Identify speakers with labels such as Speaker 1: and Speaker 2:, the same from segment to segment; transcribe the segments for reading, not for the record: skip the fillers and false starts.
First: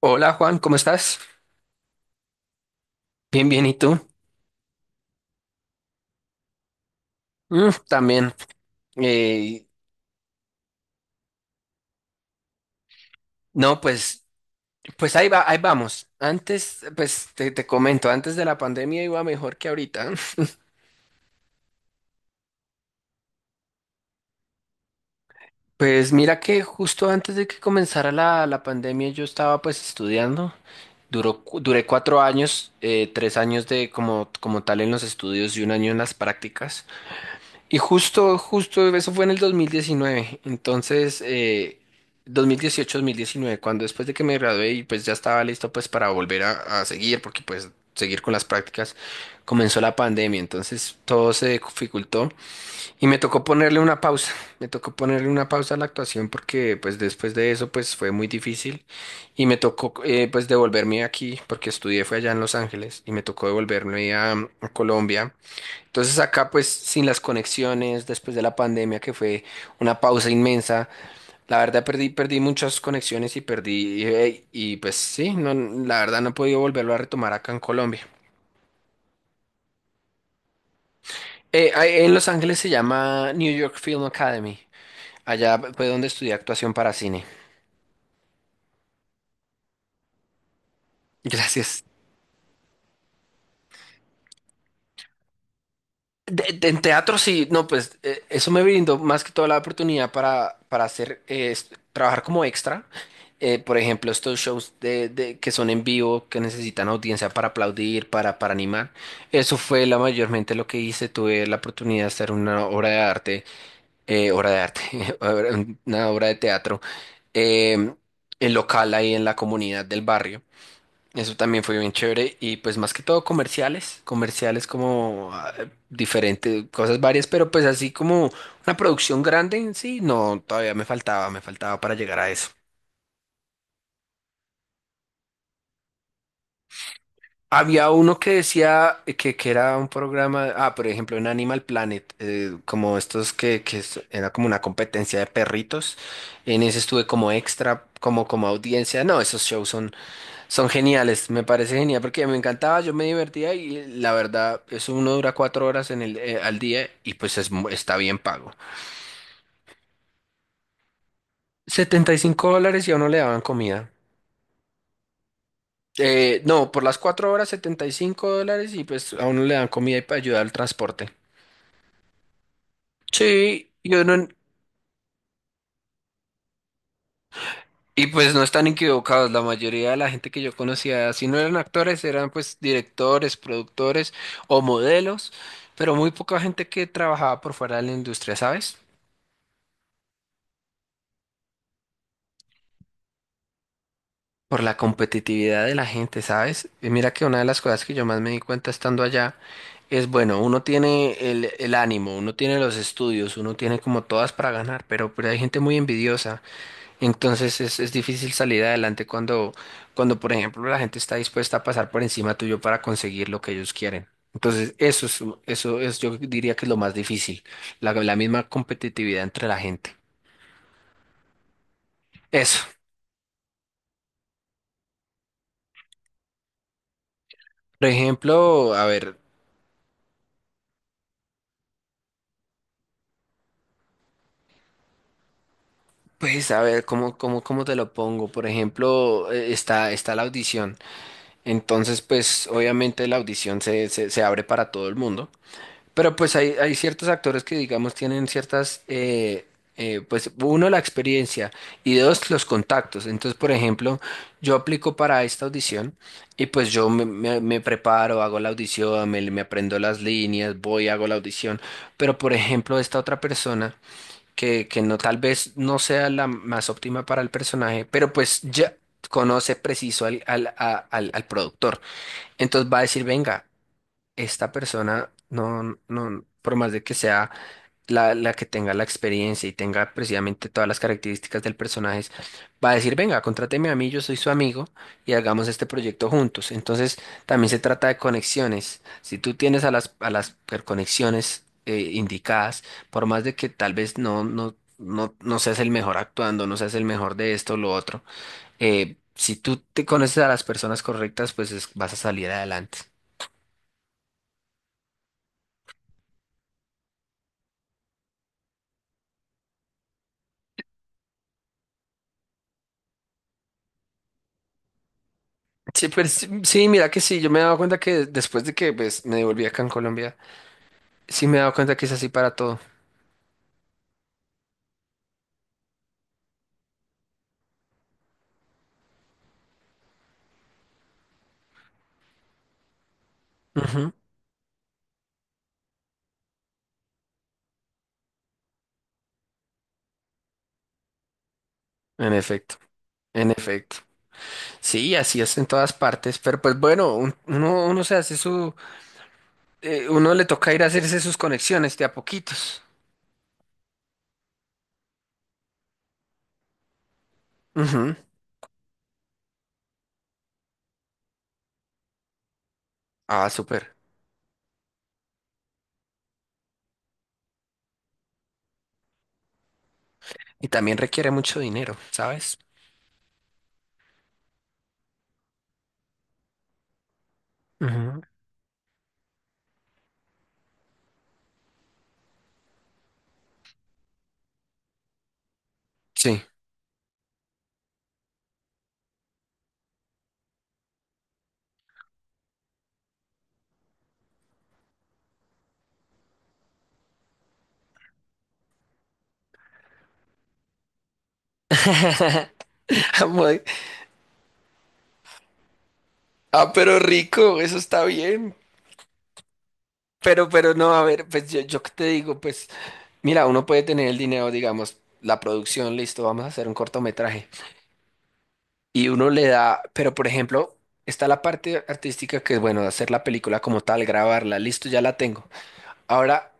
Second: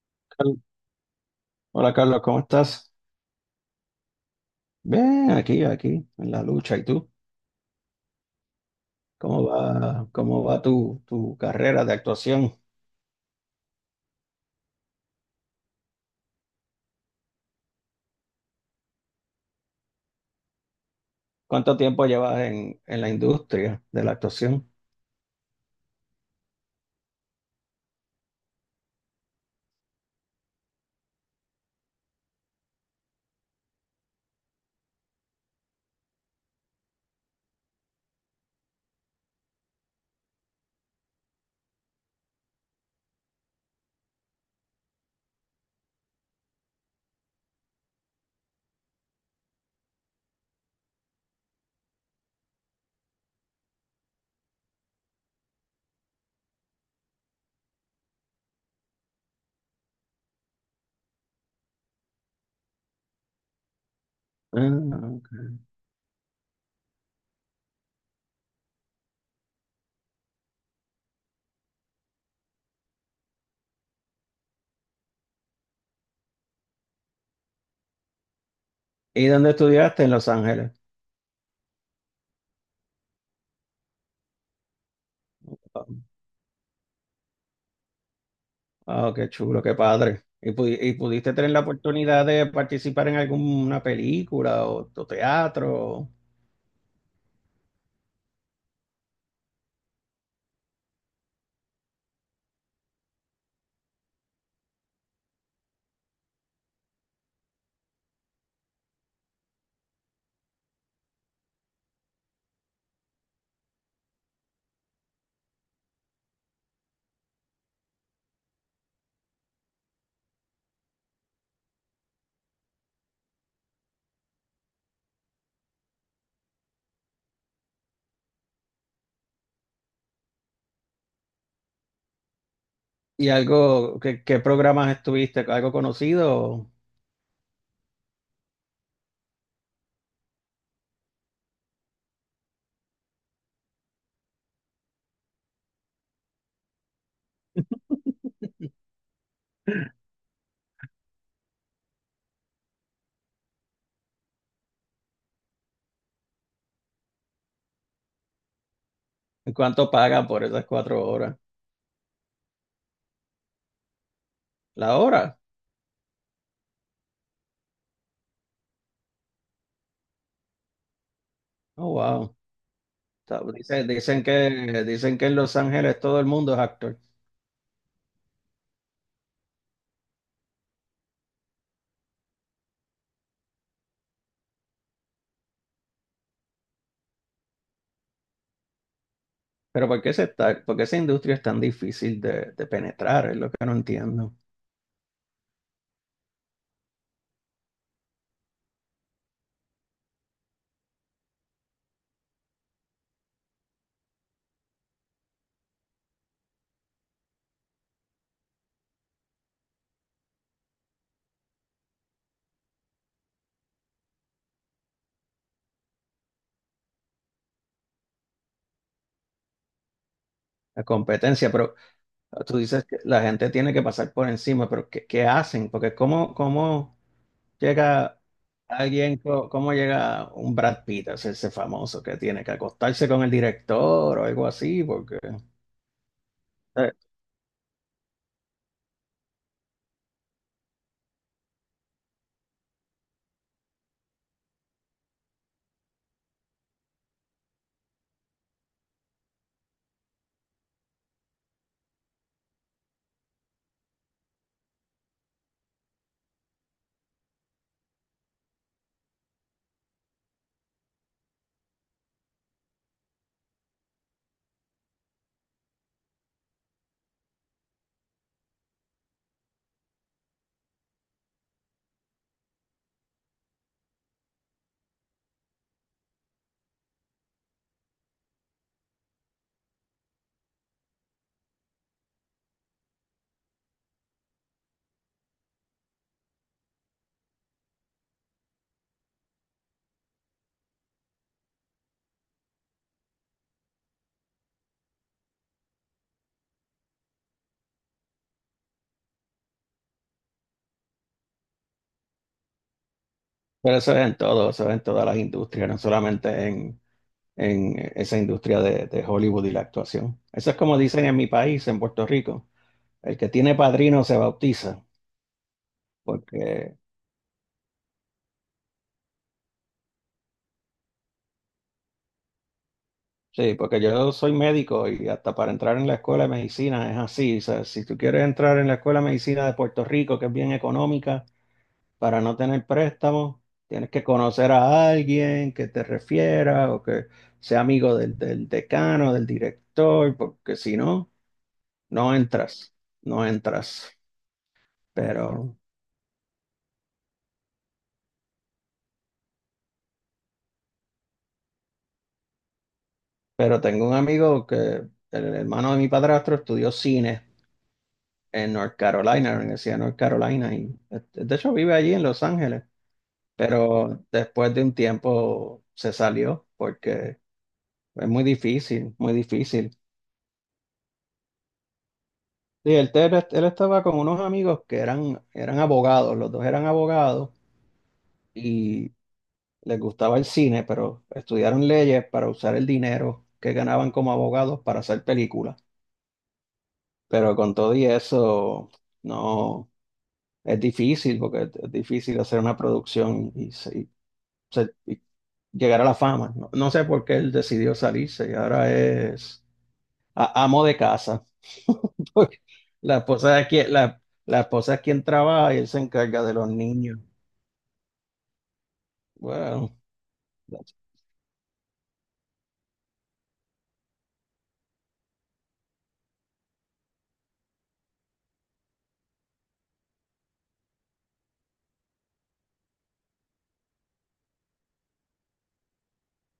Speaker 1: Hola Juan,
Speaker 2: Carl-
Speaker 1: ¿cómo estás?
Speaker 2: Hola Carlos, ¿cómo estás?
Speaker 1: Bien, bien, ¿y tú?
Speaker 2: Bien, aquí, en la lucha. ¿Y tú?
Speaker 1: Mm, también.
Speaker 2: ¿Cómo
Speaker 1: Eh,
Speaker 2: va, cómo va tu carrera de actuación?
Speaker 1: no, pues, pues ahí va, ahí vamos. Antes, pues te comento, antes de la pandemia iba mejor que ahorita.
Speaker 2: ¿Cuánto tiempo llevas en la industria de la actuación?
Speaker 1: Pues mira que justo antes de que comenzara la pandemia yo estaba pues estudiando. Duré 4 años, 3 años de como tal en los estudios y un año en las prácticas. Y justo, justo, eso fue en el 2019. Entonces, 2018-2019, cuando después de que me gradué y pues ya estaba listo pues para volver a seguir, porque pues seguir con las prácticas, comenzó la pandemia. Entonces todo se dificultó y me tocó ponerle una pausa. Me tocó ponerle una pausa a la actuación porque pues después de eso pues fue muy difícil y me tocó pues devolverme aquí porque estudié fue allá en Los Ángeles y me tocó devolverme a
Speaker 2: Ah,
Speaker 1: a
Speaker 2: ok.
Speaker 1: Colombia, entonces acá pues sin las conexiones. Después de la pandemia, que fue una pausa inmensa, la verdad perdí muchas conexiones y y, pues sí, no, la verdad no he podido volverlo a retomar acá en Colombia.
Speaker 2: ¿Y dónde estudiaste? En Los Ángeles.
Speaker 1: Ahí en Los Ángeles se llama New York Film Academy, allá fue donde estudié actuación para cine.
Speaker 2: Ah, qué chulo, qué padre. ¿Y pudiste tener la
Speaker 1: Gracias.
Speaker 2: oportunidad de participar en alguna película o teatro?
Speaker 1: En teatro sí, no, pues eso me brindó más que toda la oportunidad para hacer, trabajar como extra. Por ejemplo, estos shows que son en vivo, que necesitan audiencia para aplaudir, para animar. Eso fue la mayormente lo que hice. Tuve la oportunidad de hacer una obra de arte, una obra de teatro, eh, en local ahí en la comunidad del barrio. Eso también fue bien chévere y pues más que todo comerciales, comerciales como diferentes, cosas varias, pero pues así como una producción grande en sí, no, todavía me faltaba para llegar a eso.
Speaker 2: ¿Y qué programas estuviste? ¿Algo conocido?
Speaker 1: Había uno que decía que era un programa, por ejemplo, en Animal Planet, como estos que, era como una competencia de perritos. En ese estuve como extra, como audiencia. No, esos shows son... Son geniales. Me parece genial porque me encantaba, yo me divertía, y la verdad, eso uno dura 4 horas en al día y pues es está bien pago.
Speaker 2: ¿Y cuánto pagan por esas 4 horas?
Speaker 1: 75 dólares y a uno le daban comida.
Speaker 2: ¿La hora?
Speaker 1: No, por las 4 horas 75 dólares y pues a uno le dan comida y para ayudar al transporte.
Speaker 2: Oh, wow. sea,
Speaker 1: Sí,
Speaker 2: dice-
Speaker 1: yo
Speaker 2: Dicen,
Speaker 1: no,
Speaker 2: que, dicen que en Los Ángeles todo el mundo es actor.
Speaker 1: y pues no están equivocados. La mayoría de la gente que yo conocía, si no eran actores, eran pues directores, productores o modelos, pero muy poca gente que trabajaba por fuera de la industria, ¿sabes?
Speaker 2: Pero ¿por qué esa industria es tan difícil de penetrar? Es lo que no entiendo.
Speaker 1: Por la competitividad de la gente, ¿sabes? Y mira que una de las cosas que yo más me di cuenta estando allá es, bueno, uno tiene el ánimo, uno tiene los estudios, uno tiene como todas para ganar, pero hay gente muy envidiosa. Entonces es difícil salir adelante cuando, por ejemplo, la gente está dispuesta a pasar por encima tuyo para conseguir lo que ellos quieren. Entonces, eso es, yo diría que es lo más difícil, la misma competitividad entre la gente.
Speaker 2: La competencia, pero tú
Speaker 1: Eso.
Speaker 2: dices que la gente tiene que pasar por encima, pero ¿qué hacen? Porque ¿cómo
Speaker 1: Por
Speaker 2: llega
Speaker 1: ejemplo, a ver.
Speaker 2: alguien, cómo llega un Brad Pitt a hacerse famoso? Que tiene que acostarse con el director o algo así, porque...
Speaker 1: Pues a ver,
Speaker 2: eh,
Speaker 1: ¿cómo te lo pongo? Por ejemplo, está la audición. Entonces, pues obviamente la audición se abre para todo el mundo. Pero pues hay ciertos actores que, digamos, tienen ciertas, pues uno, la experiencia, y dos, los contactos. Entonces, por ejemplo, yo aplico para esta audición y pues yo me preparo, hago la audición, me aprendo las líneas, voy, hago la audición. Pero, por ejemplo, esta otra persona que no, tal vez no sea la más óptima para el personaje, pero pues ya conoce preciso al productor. Entonces va a decir, venga, esta persona no, no, por más de que sea la que tenga la experiencia y tenga precisamente todas las características del personaje, va a decir, venga, contráteme a mí, yo soy su amigo y hagamos este proyecto juntos. Entonces, también se trata de conexiones. Si tú tienes conexiones indicadas, por más de que tal vez no seas el mejor actuando, no seas el mejor de esto o lo otro, si tú te conoces a las personas correctas, pues vas a salir adelante.
Speaker 2: Pero eso es en todo, eso es en todas las industrias, no solamente en esa industria de Hollywood y la actuación. Eso es como dicen en mi país, en Puerto Rico, el que tiene padrino se bautiza.
Speaker 1: Sí, pero sí, sí,
Speaker 2: Porque
Speaker 1: mira que sí, yo me he dado cuenta que después de que pues, me devolví acá en Colombia. Sí, me he dado cuenta que es así para todo.
Speaker 2: sí, porque yo soy médico y hasta para entrar en la escuela de medicina es así. O sea, si tú quieres entrar en la escuela de medicina de Puerto Rico, que es bien económica, para no tener préstamos, tienes
Speaker 1: Ujú.
Speaker 2: que conocer a alguien que te refiera o que sea amigo del decano, del director, porque si no,
Speaker 1: En
Speaker 2: no
Speaker 1: efecto,
Speaker 2: entras, no
Speaker 1: en efecto.
Speaker 2: entras.
Speaker 1: Sí, así es en
Speaker 2: Pero
Speaker 1: todas partes, pero pues bueno, uno se hace su, uno le toca ir a hacerse sus conexiones de a poquitos.
Speaker 2: Pero tengo un amigo que, el hermano de mi padrastro, estudió cine
Speaker 1: Ujú.
Speaker 2: en North Carolina, en la Universidad de North Carolina, y este, de hecho, vive allí en Los Ángeles,
Speaker 1: Ah, súper.
Speaker 2: pero después de un tiempo se salió porque es muy difícil, muy difícil.
Speaker 1: Y también requiere mucho dinero, ¿sabes?
Speaker 2: Sí, él estaba con unos amigos que eran abogados, los dos eran abogados
Speaker 1: Ujú.
Speaker 2: y les gustaba el cine, pero estudiaron leyes para usar el dinero que ganaban como abogados para hacer películas.
Speaker 1: Sí.
Speaker 2: Pero con todo y eso, no. Es difícil, porque es difícil hacer una producción y llegar a la fama. No, no sé por qué él decidió salirse y ahora es amo de casa. Porque la esposa
Speaker 1: Muy-
Speaker 2: es quien, la esposa es quien trabaja y él se encarga de los
Speaker 1: Ah, pero
Speaker 2: niños.
Speaker 1: rico, eso está bien.
Speaker 2: Bueno,
Speaker 1: Pero no,
Speaker 2: that's-
Speaker 1: a ver, pues yo qué te digo, pues mira, uno puede tener el dinero, digamos, la producción, listo, vamos a hacer un cortometraje. Y uno le da, pero por ejemplo, está la parte artística que es, bueno, hacer la película como tal, grabarla, listo, ya la tengo. Ahora,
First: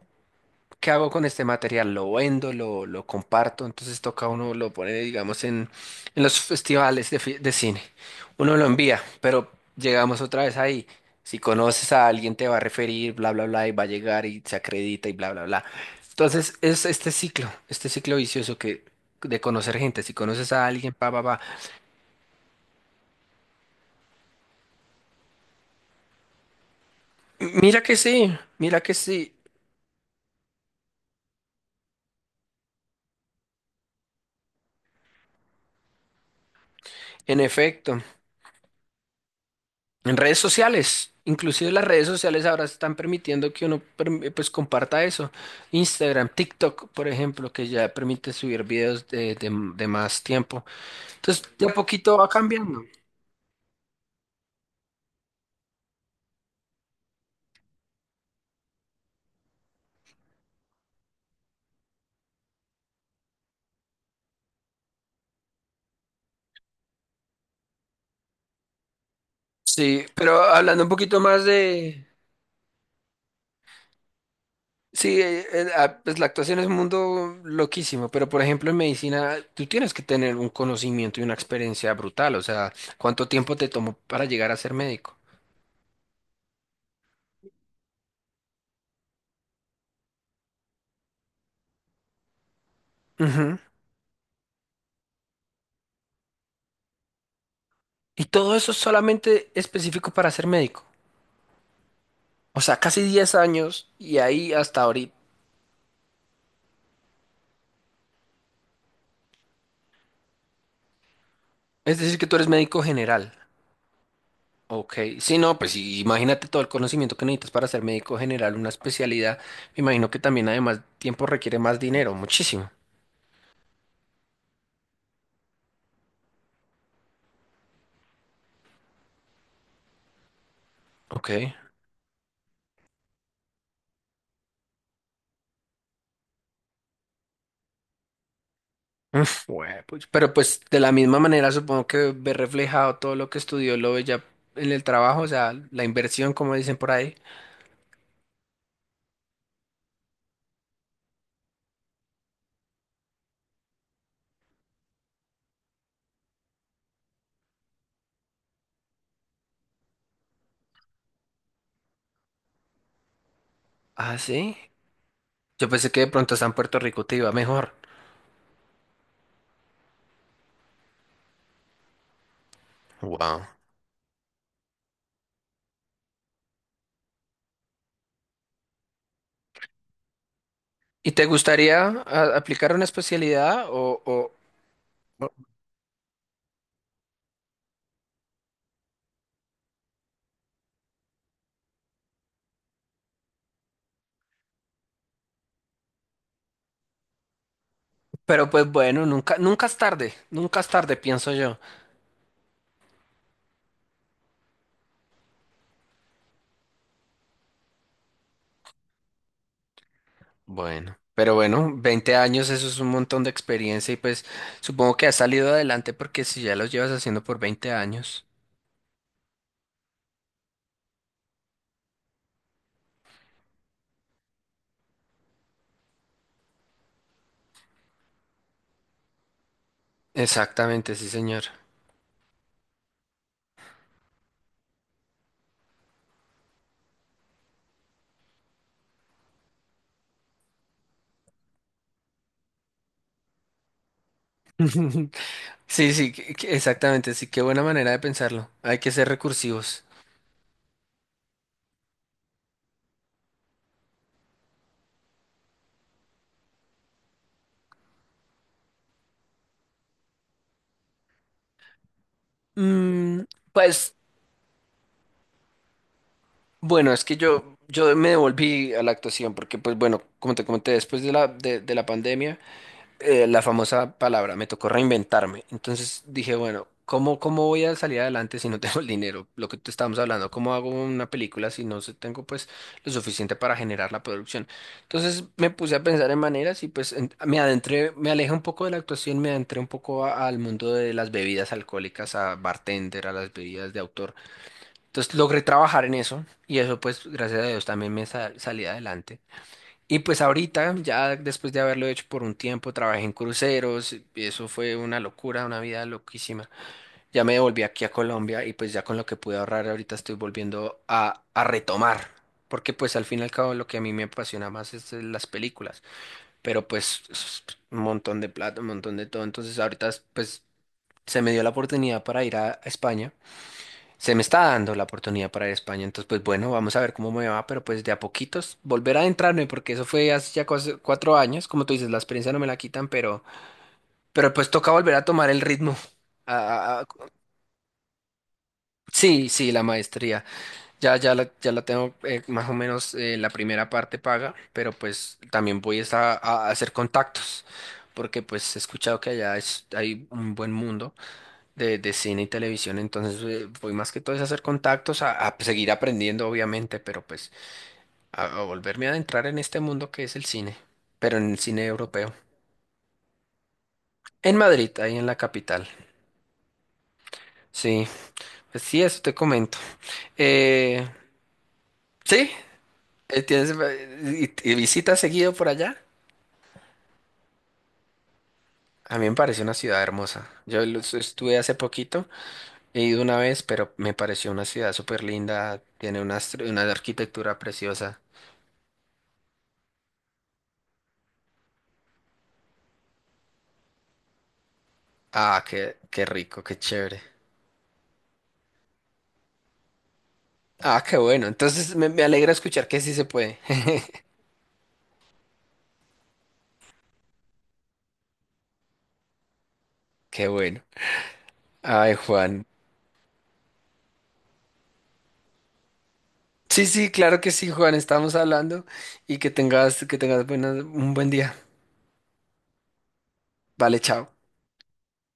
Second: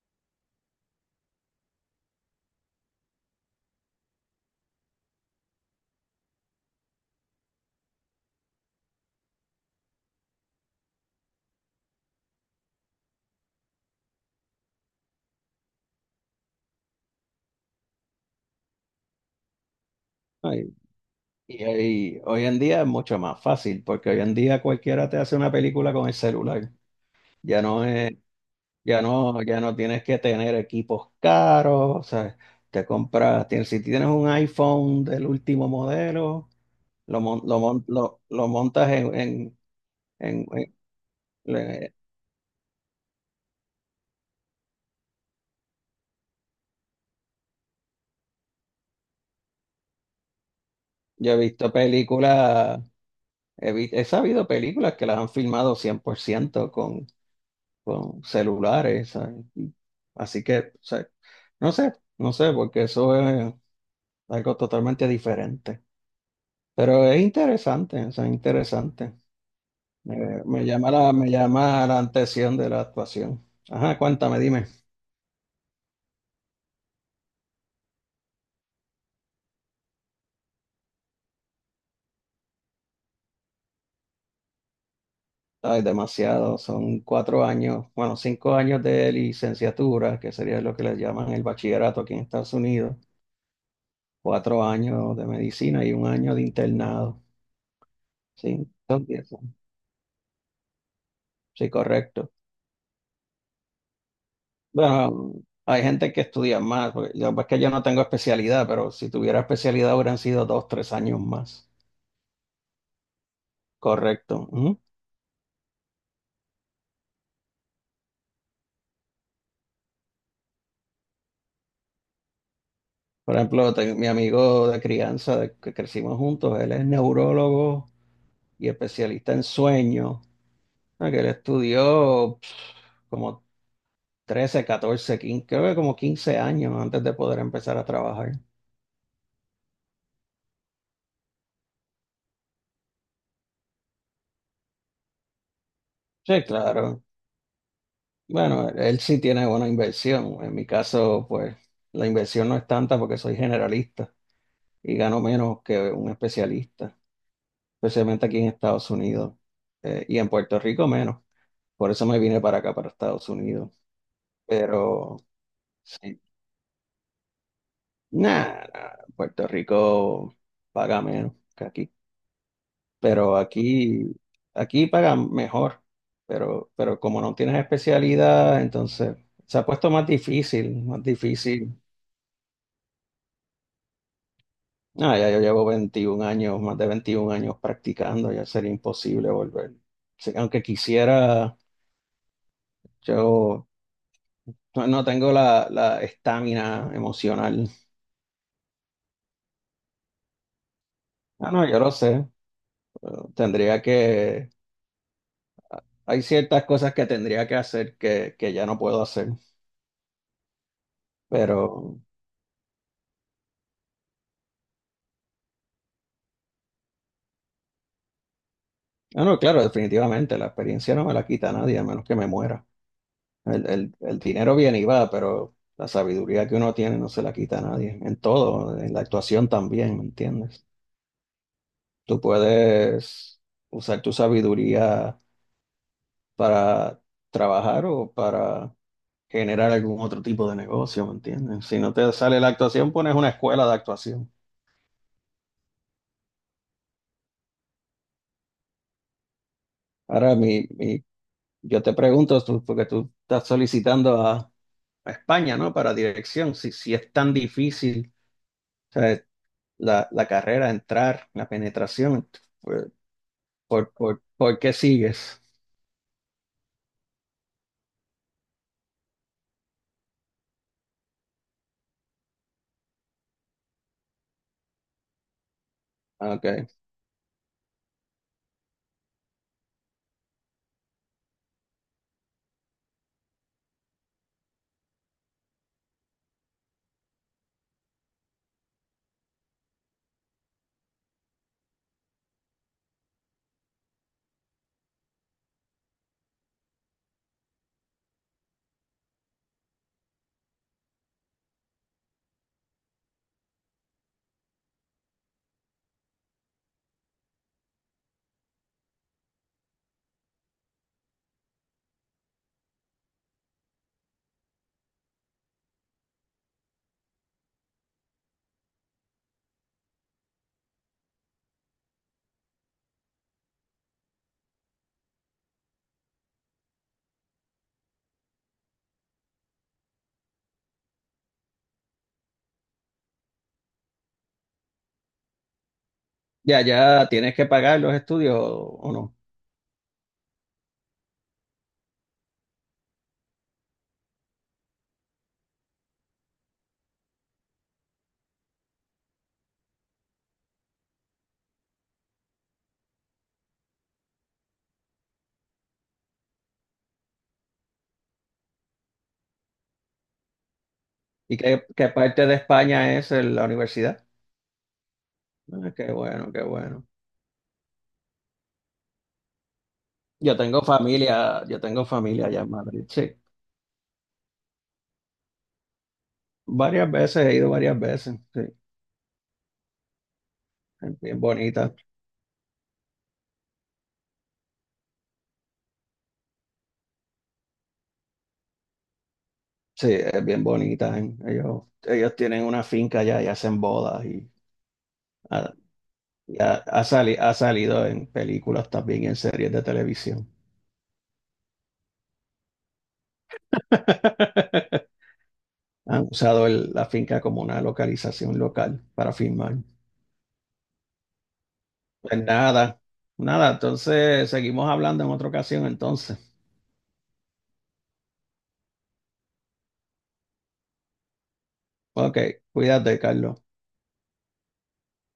Speaker 1: ¿qué hago con este material? Lo vendo, lo comparto, entonces toca uno, lo pone, digamos, en los festivales de cine. Uno lo envía, pero llegamos otra vez ahí. Si conoces a alguien te va a referir, bla, bla, bla, y va a llegar y se acredita y bla, bla, bla. Entonces, es este ciclo vicioso, que de conocer gente. Si conoces a
Speaker 2: ay,
Speaker 1: alguien, pa, pa, pa.
Speaker 2: y hoy en día es mucho más fácil, porque hoy en día cualquiera te hace una película con el celular. Ya no es.
Speaker 1: Mira que
Speaker 2: Ya
Speaker 1: sí,
Speaker 2: no, ya no tienes que tener equipos caros, o sea, te compras, tienes, si tienes un iPhone del último modelo, lo,
Speaker 1: en
Speaker 2: mon- lo, mon-
Speaker 1: efecto,
Speaker 2: lo, lo montas en, en,
Speaker 1: en redes
Speaker 2: en- en-
Speaker 1: sociales, inclusive las
Speaker 2: le-
Speaker 1: redes sociales ahora están permitiendo que uno pues comparta eso. Instagram, TikTok, por ejemplo, que ya permite subir videos de más tiempo.
Speaker 2: yo he
Speaker 1: Entonces de
Speaker 2: visto
Speaker 1: a poquito va
Speaker 2: películas,
Speaker 1: cambiando.
Speaker 2: he sabido películas que las han filmado 100% con celulares, ¿sabes? Así que, o sea, no sé, no sé, porque eso es algo totalmente diferente, pero es interesante, o sea, interesante.
Speaker 1: Sí, pero
Speaker 2: Me, me
Speaker 1: hablando un
Speaker 2: llama la,
Speaker 1: poquito
Speaker 2: me
Speaker 1: más
Speaker 2: llama la
Speaker 1: de...
Speaker 2: atención de la actuación. Ajá, cuéntame, dime.
Speaker 1: Sí, pues la actuación es un mundo loquísimo, pero por ejemplo en medicina tú tienes que tener un conocimiento y una experiencia brutal, o sea, ¿cuánto tiempo te tomó para llegar a ser médico?
Speaker 2: Ay, demasiado, son 4 años, bueno, 5 años de licenciatura, que sería lo que les llaman el bachillerato aquí en Estados Unidos,
Speaker 1: Ujú.
Speaker 2: 4 años de medicina y un año de internado.
Speaker 1: Y todo
Speaker 2: Sí,
Speaker 1: eso es
Speaker 2: son diez
Speaker 1: solamente
Speaker 2: años.
Speaker 1: específico para ser médico.
Speaker 2: Sí, correcto.
Speaker 1: O sea, casi 10 años y ahí hasta ahorita.
Speaker 2: Bueno, hay gente que estudia más, porque yo, es que yo no tengo especialidad, pero si tuviera especialidad hubieran sido dos, tres años más.
Speaker 1: Es decir, que tú eres médico general.
Speaker 2: Correcto. Ujú.
Speaker 1: Ok. Sí, no, pues sí, imagínate todo el conocimiento que necesitas para ser médico general, una especialidad. Me imagino que también además tiempo requiere más dinero, muchísimo.
Speaker 2: Por ejemplo, mi amigo de crianza, que crecimos juntos, él es neurólogo y especialista en sueños. Ah, que él
Speaker 1: Ok.
Speaker 2: estudió como 13, 14, 15, creo que como 15 años antes de poder empezar a trabajar.
Speaker 1: Uf, güey, pues, pero pues de la misma manera supongo que ve reflejado todo lo que estudió, lo ve ya en el trabajo, o sea, la inversión,
Speaker 2: Sí,
Speaker 1: como dicen por
Speaker 2: claro.
Speaker 1: ahí.
Speaker 2: Bueno, él sí tiene buena inversión. En mi caso, pues la inversión no es tanta porque soy generalista y gano menos que un especialista, especialmente aquí en Estados Unidos, y en Puerto Rico menos. Por eso me vine para acá, para Estados Unidos.
Speaker 1: Ah, sí.
Speaker 2: Pero
Speaker 1: Yo pensé que de
Speaker 2: sí.
Speaker 1: pronto hasta en Puerto Rico te iba mejor.
Speaker 2: Nah, nah, Puerto Rico paga menos que aquí, pero
Speaker 1: Wow.
Speaker 2: aquí paga mejor, pero, como no tienes especialidad, entonces se ha puesto más difícil, más
Speaker 1: ¿Y te
Speaker 2: difícil.
Speaker 1: gustaría aplicar una especialidad o,
Speaker 2: Ah, ya yo llevo 21 años, más de 21 años practicando, ya sería imposible volver. Sí, aunque quisiera, yo no, no tengo la estamina emocional.
Speaker 1: pero pues bueno, nunca es tarde, nunca es tarde, pienso
Speaker 2: Ah,
Speaker 1: yo?
Speaker 2: no, yo lo sé. Pero tendría que, hay ciertas cosas que tendría que hacer que ya no puedo hacer.
Speaker 1: Bueno, pero
Speaker 2: Pero,
Speaker 1: bueno, 20 años, eso es un montón de experiencia y pues supongo que has salido adelante porque si ya los llevas haciendo por 20 años.
Speaker 2: ah, no, claro, definitivamente, la experiencia no me la quita nadie, a menos que me muera. El dinero viene y va, pero la sabiduría que uno tiene no se la quita a nadie, en todo, en la actuación también, ¿me entiendes?
Speaker 1: Exactamente, sí, señor.
Speaker 2: Tú puedes usar tu sabiduría para trabajar o para generar algún otro tipo de negocio, ¿me entiendes? Si no te sale la actuación, pones una escuela de actuación.
Speaker 1: Sí, sí, exactamente, sí, qué buena manera de pensarlo. Hay que ser recursivos.
Speaker 2: Ahora, mi yo te pregunto, porque tú estás solicitando a España, ¿no? Para dirección, si es tan difícil, o sea, la carrera, entrar, la penetración, ¿por,
Speaker 1: Mm,
Speaker 2: por,
Speaker 1: pues
Speaker 2: por- por qué sigues?
Speaker 1: bueno, es que yo me devolví a la actuación porque pues bueno, como te comenté, después de la, de la pandemia. La famosa palabra, me tocó reinventarme. Entonces
Speaker 2: Ah,
Speaker 1: dije, bueno,
Speaker 2: ok.
Speaker 1: ¿cómo voy a salir adelante si no tengo el dinero? Lo que te estábamos hablando, ¿cómo hago una película si no tengo pues lo suficiente para generar la producción? Entonces me puse a pensar en maneras y pues me adentré, me alejé un poco de la actuación, me adentré un poco al mundo de las bebidas alcohólicas, a bartender, a las bebidas de autor. Entonces logré trabajar en eso y eso pues gracias a Dios también me salí adelante. Y pues ahorita, ya después de haberlo hecho por un tiempo, trabajé en cruceros, y eso fue una locura, una vida loquísima. Ya me devolví aquí a Colombia y pues ya con lo que pude ahorrar ahorita estoy volviendo a retomar, porque pues al fin y al cabo lo que a mí me apasiona más es las películas, pero pues es un montón de plata, un montón de todo. Entonces ahorita pues se me dio la oportunidad para ir a España. Se me está dando la oportunidad para ir a España, entonces pues bueno, vamos a ver cómo me va, pero pues de a poquitos volver a adentrarme, porque eso fue hace ya 4 años. Como tú dices, la experiencia no me la quitan, pero pues toca volver a tomar el ritmo.
Speaker 2: Ya,
Speaker 1: a- a- a-
Speaker 2: ya tienes que pagar los estudios o no.
Speaker 1: sí, sí, la maestría, ya la tengo, más o menos, la primera parte paga, pero pues también voy es a hacer contactos, porque pues he escuchado que allá hay un buen mundo de cine y televisión. Entonces voy más que todo es a hacer contactos, a seguir aprendiendo obviamente, pero pues a volverme a adentrar en este mundo que es el cine, pero en
Speaker 2: ¿Y
Speaker 1: el cine
Speaker 2: qué
Speaker 1: europeo.
Speaker 2: parte de España es la universidad?
Speaker 1: En Madrid, ahí en la capital.
Speaker 2: Ah, qué bueno, qué bueno.
Speaker 1: Sí, pues sí, eso te comento. Eh,
Speaker 2: Yo tengo familia
Speaker 1: sí,
Speaker 2: allá en Madrid, sí.
Speaker 1: tienes, y visitas seguido por allá.
Speaker 2: Varias veces, he ido varias veces, sí.
Speaker 1: A mí me parece una ciudad hermosa. Yo lo
Speaker 2: Es bien
Speaker 1: estuve hace
Speaker 2: bonita.
Speaker 1: poquito, he ido una vez, pero me pareció una ciudad súper linda, tiene una arquitectura preciosa.
Speaker 2: Sí, es bien bonita. ¿Eh? Ellos tienen una finca allá y hacen bodas
Speaker 1: Ah,
Speaker 2: ha,
Speaker 1: qué
Speaker 2: y
Speaker 1: rico,
Speaker 2: ha-
Speaker 1: qué
Speaker 2: ha
Speaker 1: chévere.
Speaker 2: sali- ha salido en películas también y en series de televisión.
Speaker 1: Ah, qué bueno. Entonces me alegra escuchar que sí se puede.
Speaker 2: Han usado la finca como una localización local para filmar.
Speaker 1: Qué bueno. Ay,
Speaker 2: Pues
Speaker 1: Juan.
Speaker 2: nada, nada, entonces seguimos hablando en otra ocasión entonces.
Speaker 1: Sí, sí, claro que sí, Juan. Estamos hablando y que tengas un buen día.
Speaker 2: Ok, cuídate, Carlos.
Speaker 1: Vale, chao.